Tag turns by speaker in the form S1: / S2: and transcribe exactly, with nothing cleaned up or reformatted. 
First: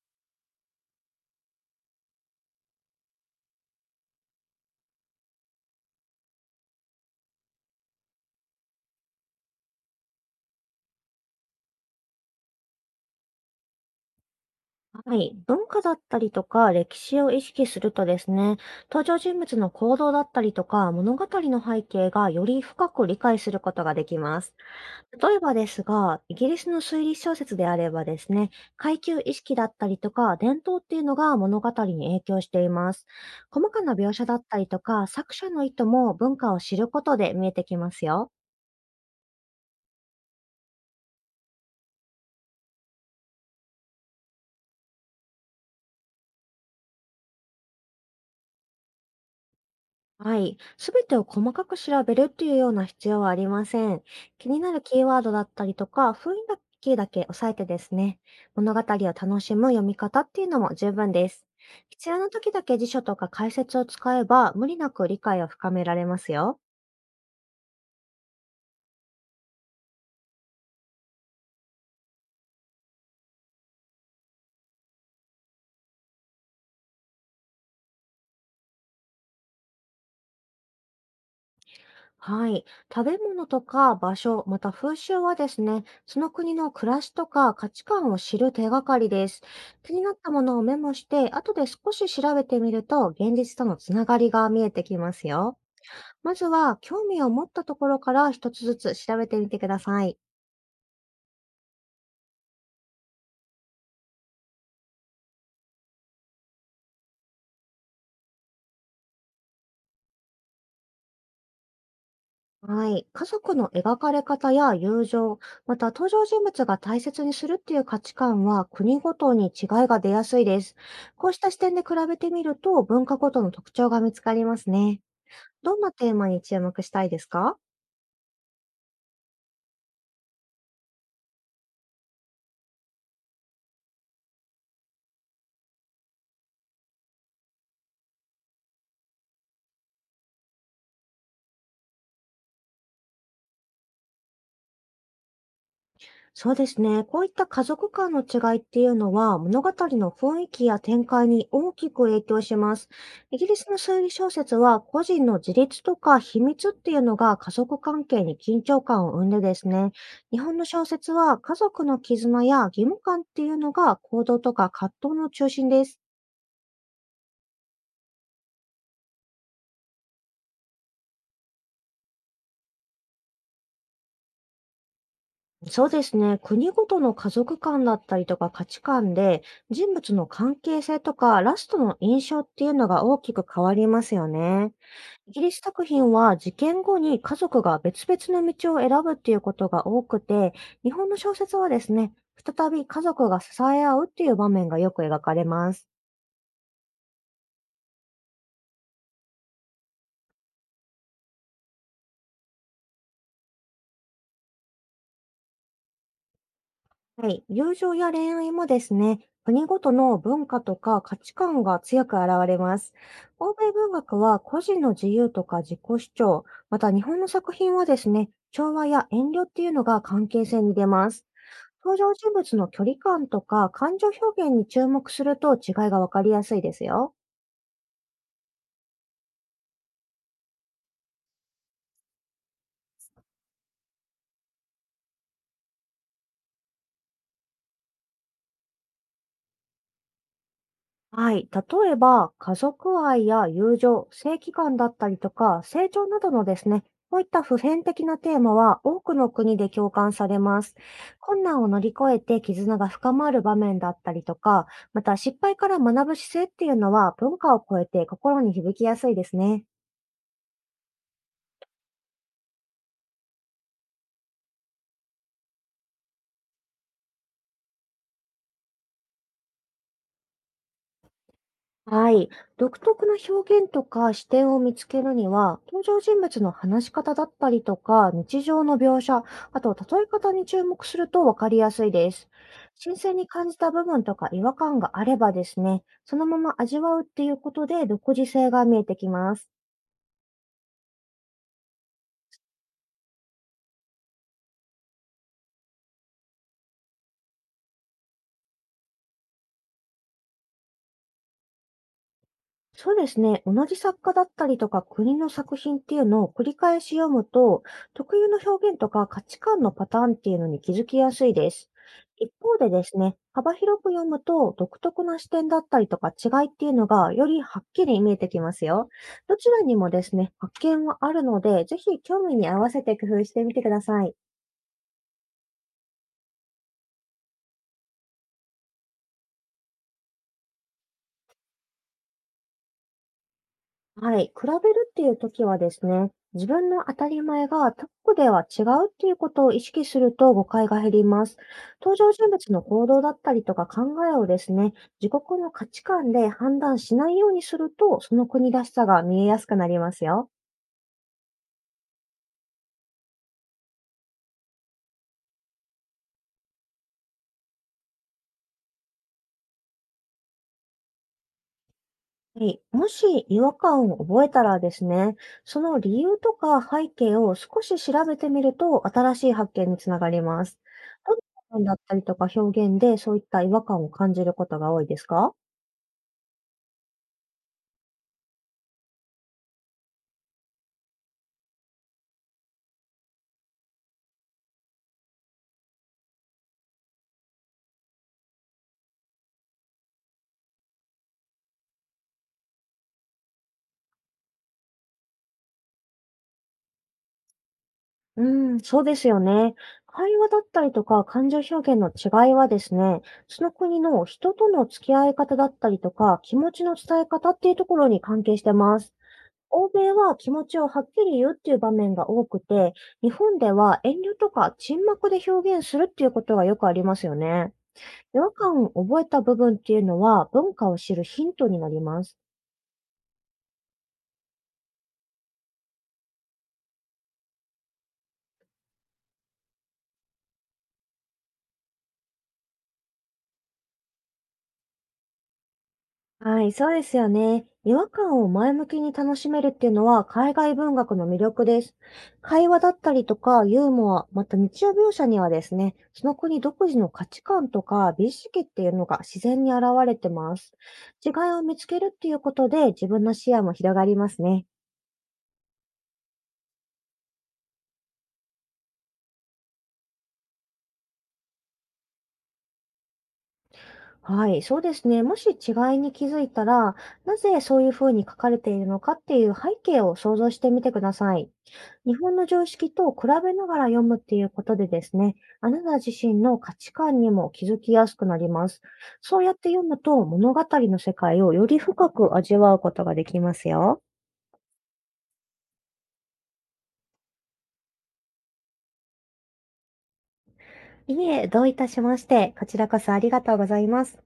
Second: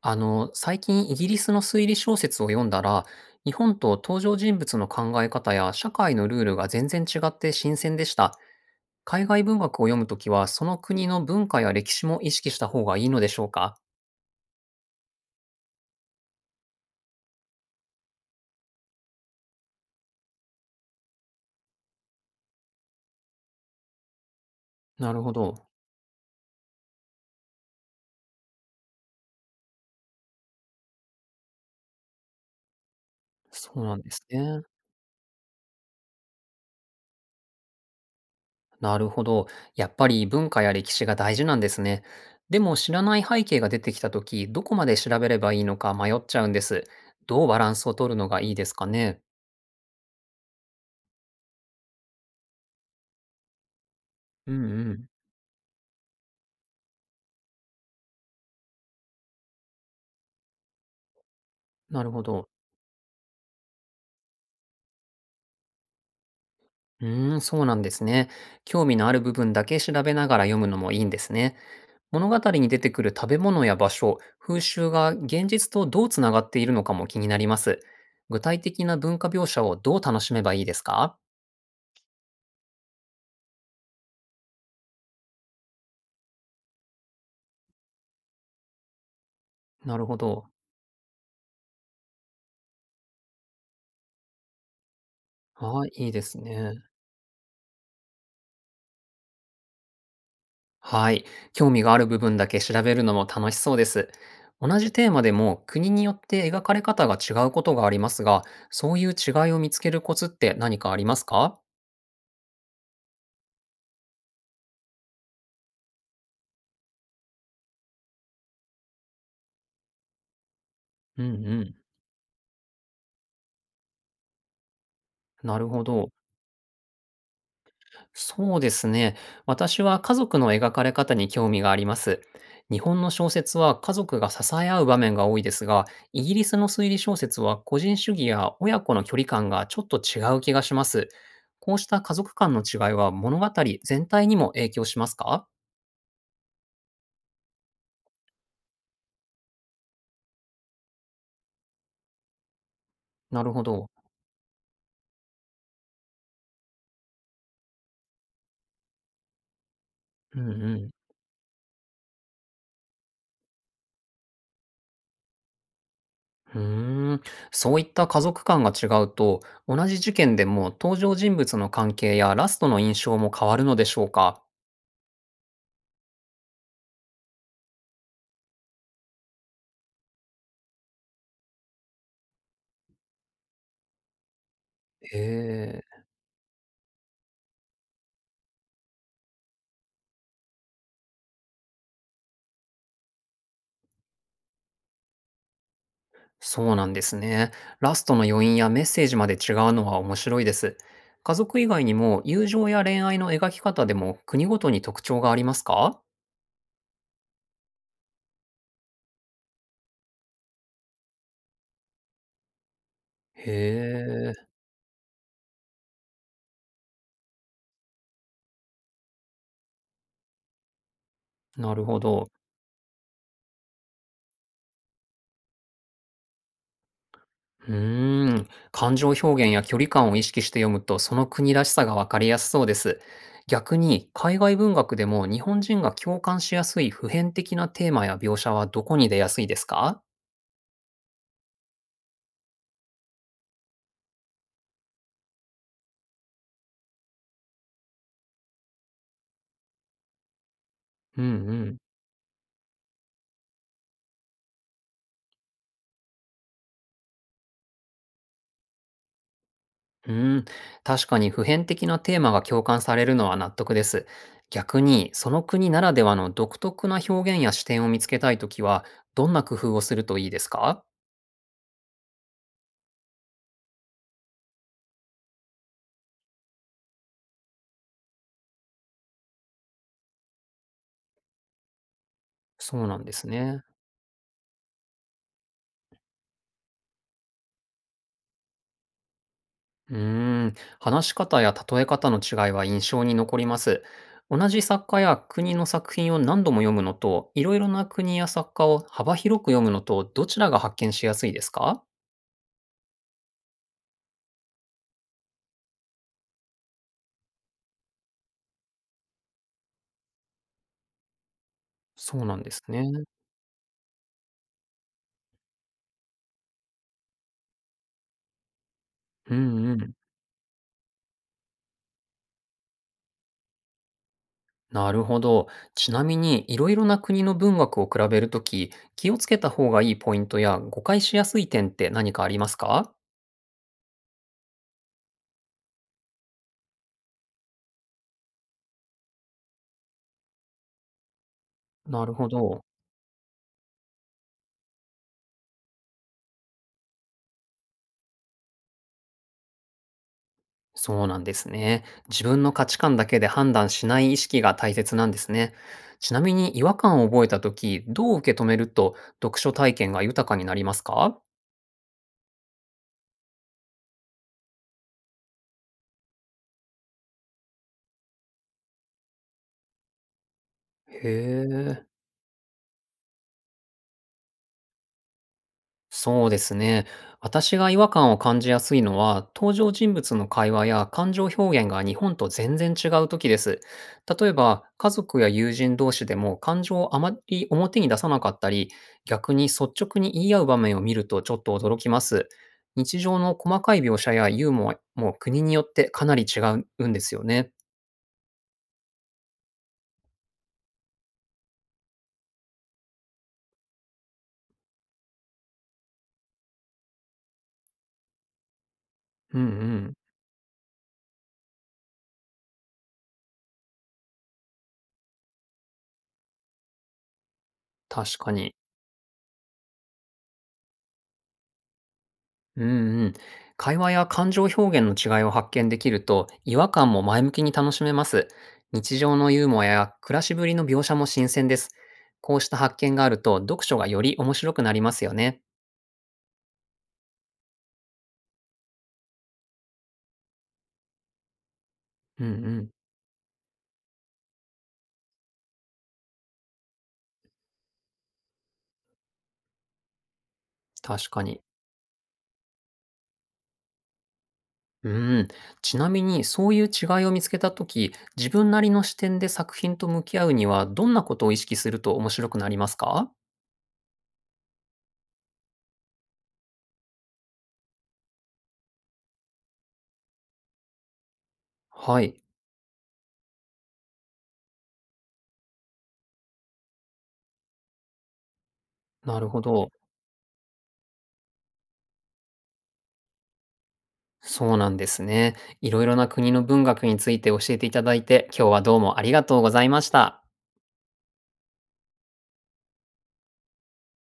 S1: あの、最近イギリスの推理小説を読んだら、日本と登場人物の考え方や社会のルールが全然違って新鮮でした。海外文学を読むときは、その国の文化や歴史も意識した方がいいのでしょうか？
S2: はい。文化だったりとか歴史を意識するとですね、登場人物の行動だったりとか物語の背景がより深く理解することができます。
S1: なるほ
S2: 例えばで
S1: ど。
S2: すが、イギリスの推理小説であればですね、階級意識だったりとか伝統っていうのが物語に影響しています。細
S1: そ
S2: か
S1: う
S2: な
S1: なんで
S2: 描
S1: す
S2: 写だった
S1: ね。
S2: りとか作者の意図も文化を知ることで見えてきますよ。
S1: なるほど。やっぱり文化や歴史が大事なんですね。でも知らない背景が出てきたとき、どこまで調べればいいのか迷っちゃうんです。どうバランスを取るのがいいですかね？
S2: はい。すべてを細かく調べるっていうような必要はありません。気
S1: う
S2: にな
S1: ん
S2: る
S1: う
S2: キー
S1: ん。
S2: ワードだったりとか、雰囲気だけ押さえてですね、物語を楽しむ読み方っていうのも十分です。
S1: な
S2: 必
S1: る
S2: 要
S1: ほ
S2: な
S1: ど。
S2: 時だけ辞書とか解説を使えば、無理なく理解を深められますよ。
S1: うーん、そうなんですね。興味のある部分だけ調べながら読むのもいいんですね。物語に出てくる食べ物や場所、風習が現実とどうつながっているのかも気になります。具体的な文化描写をどう楽しめばいいですか？
S2: はい。食べ物とか場所、また風習はですね、その国の暮らしとか価値観を知る手がかりです。気
S1: な
S2: に
S1: る
S2: なっ
S1: ほ
S2: たも
S1: ど。
S2: のをメモして、後で少し調べてみると、現実とのつながりが見えてきますよ。
S1: はい、いいで
S2: ま
S1: す
S2: ずは、
S1: ね。
S2: 興味を持ったところから一つずつ調べてみてください。
S1: はい。興味がある部分だけ調べるのも楽しそうです。同じテーマでも国によって描かれ方が違うことがありますが、そういう違いを見つけるコツって何かありますか？
S2: はい。家族の描かれ方や友情、また登場人物が大切にするっていう価値観は国ごとに違いが出やすいです。
S1: う
S2: こうし
S1: ん
S2: た
S1: う
S2: 視点
S1: ん。
S2: で比べてみると文化ごとの特徴が見つかりますね。
S1: なる
S2: どん
S1: ほ
S2: なテ
S1: ど。
S2: ーマに注目したいですか？
S1: そうですね。私は家族の描かれ方に興味があります。日本の小説は家族が支え合う場面が多いですが、イギリスの推理小説は個人主義や親子の距離感がちょっと違う気がします。こうした家族間の違いは物語全体にも影響しますか？
S2: そうですね。こういった家族間の違いっていうのは、物語の雰囲気や展開に大きく影響します。イ
S1: な
S2: ギ
S1: る
S2: リ
S1: ほ
S2: スの
S1: ど。
S2: 推理小説は、個人の自立とか秘密っていうのが家族関係に緊張感を生んでですね、日
S1: うん
S2: 本の
S1: う
S2: 小
S1: ん。
S2: 説は家族の絆や義務感っていうのが行動とか葛藤の中心です。
S1: うーん。そういった家族間が違うと、同じ事件でも登場人物の関係やラストの印象も変わるのでしょうか？
S2: そうですね。国ごとの家族間だったりとか価値観で、人物の関係性とかラストの印象っていうのが大きく変わりますよね。
S1: へ
S2: イギリス
S1: え。
S2: 作品は事件後に家族が別々の道を選ぶっていうことが多くて、日本の小説はですね、再び家族が支え合うっていう場面がよく描かれます。
S1: そうなんですね。ラストの余韻やメッセージまで違うのは面白いです。家族以外にも友情や恋愛の描き方でも国ごとに特徴がありますか？
S2: はい。友情や恋愛もですね、国ごとの文化とか価値観が強く現れます。
S1: へ
S2: 欧米文学は
S1: え、
S2: 個人の自由とか自己主張、また日本の作品はですね、調和や遠慮っていうのが関係性に出ます。
S1: なる
S2: 登
S1: ほ
S2: 場
S1: ど。
S2: 人物の距離感とか感情表現に注目すると違いがわかりやすいですよ。
S1: うーん、感情表現や距離感を意識して読むとその国らしさがわかりやすそうです。逆に海外文学でも日本人が共感しやすい普遍的なテーマや描写はどこに出やすいですか？
S2: はい。例えば、家族愛や友情、正義感だったりとか、成長などのですね、こういった普遍的なテーマは多くの国で共感されます。
S1: う
S2: 困
S1: んう
S2: 難を
S1: ん。
S2: 乗り越えて絆が深まる場面だったりとか、また失敗から学ぶ姿勢っていうのは文化を超えて心に響きやすいですね。
S1: うーん、確かに普遍的なテーマが共感されるのは納得です。逆に、その国ならではの独特な表現や視点を見つけたいときは、どんな工夫をするといいですか？
S2: はい。独特な表現とか視点を見つけるには、登場人物の話し方だったりとか、日常の描写、あと例え方に注目するとわかりやすいです。
S1: そう
S2: 新
S1: なんで
S2: 鮮
S1: す
S2: に感じ
S1: ね。
S2: た部分とか違和感があればですね、そのまま味わうっていうことで独自性が見えてきます。
S1: うーん、話し方や例え方の違いは印象に残ります。同じ作家や国の作品を何度も読むのと、いろいろな国や作家を幅広く読むのと、どちらが発見しやすいですか？
S2: そうですね。同じ作家だったりとか国の作品っていうのを繰り返し読むと、特有の表現とか価値観のパターンっていうのに気づきやすいです。
S1: そう
S2: 一
S1: なんで
S2: 方
S1: す
S2: で
S1: ね。
S2: ですね、幅広く読むと独特な視点だったりとか違いっていうのがよりはっきり見えてきますよ。
S1: う
S2: どちら
S1: ん
S2: に
S1: う
S2: も
S1: ん。
S2: ですね、発見はあるので、ぜひ興味に合わせて工夫してみてください。
S1: なるほど。ちなみに、いろいろな国の文学を比べるとき、気をつけた方がいいポイントや誤解しやすい点って何かありますか？
S2: はい。比べるっていう時はですね、自分の当たり前が他国では違うっていうことを意識すると誤解が減ります。登
S1: な
S2: 場
S1: る
S2: 人
S1: ほ
S2: 物
S1: ど。
S2: の行動だったりとか考えをですね、自国の価値観で判断しないようにすると、その国らしさが見えやすくなりますよ。
S1: そうなんですね。自分の価値観だけで判断しない意識が大切なんですね。ちなみに、違和感を覚えたとき、どう受け止めると読書体験が豊かになりますか？
S2: はい。もし違和感を覚えたらですね、その理由とか背景を少し調べてみると新しい発見につながります。
S1: へ
S2: どんな部分だっ
S1: え。
S2: たりとか表現でそういった違和感を感じることが多いですか？
S1: そうですね。私が違和感を感じやすいのは、登場人物の会話や感情表現が日本と全然違う時です。例えば、家族や友人同士でも感情をあまり表に出さなかったり、逆に率直に言い合う場面を見るとちょっと驚きます。日常の細かい描写やユーモアも国によってかなり違うんですよね。
S2: うん、そうですよね。会話だったりとか感情表現の違いはですね、その国の人との付き合い方だったりとか、気持ちの伝え方っていうところに関係してます。
S1: うんう
S2: 欧米
S1: ん。
S2: は気持ちをはっきり言うっていう場面が多くて、日本では遠慮とか沈黙で表現するっていうことがよくありますよね。違
S1: 確か
S2: 和
S1: に。
S2: 感を覚えた部分っていうのは文化を知るヒントになります。
S1: うんうん。会話や感情表現の違いを発見できると、違和感も前向きに楽しめます。日常のユーモアや暮らしぶりの描写も新鮮です。こうした発見があると、読書がより面白くなりますよね。
S2: はい、そうですよね。違和感を前向きに楽しめるっていうのは海外文学の魅力です。
S1: うんう
S2: 会話だ
S1: ん。
S2: ったりとかユーモア、また日常描写にはですね、その国独自の価値観とか美意識っていうのが自然に現れてます。違
S1: 確
S2: い
S1: か
S2: を
S1: に。
S2: 見つけるっていうことで自分の視野も広がりますね。
S1: うん。ちなみに、そういう違いを見つけたとき、自分なりの視点で作品と向き合うには、どんなことを意識すると面白くなりますか？
S2: はい、そうですね。もし違いに気づいたら、なぜそういうふうに書かれているのかっていう背景を想像してみてください。日
S1: は
S2: 本
S1: い。
S2: の常識と比べながら読むっていうことでですね、あなた自身の価値観にも気づきやすくなります。
S1: な
S2: そう
S1: る
S2: やっ
S1: ほ
S2: て読
S1: ど。
S2: むと物語の世界をより深く味わうことができますよ。
S1: そうなんですね。いろいろな国の文学について教えていただいて、今日はどうもありがとうございました。
S2: いえ、どういたしまして、こちらこそありがとうございます。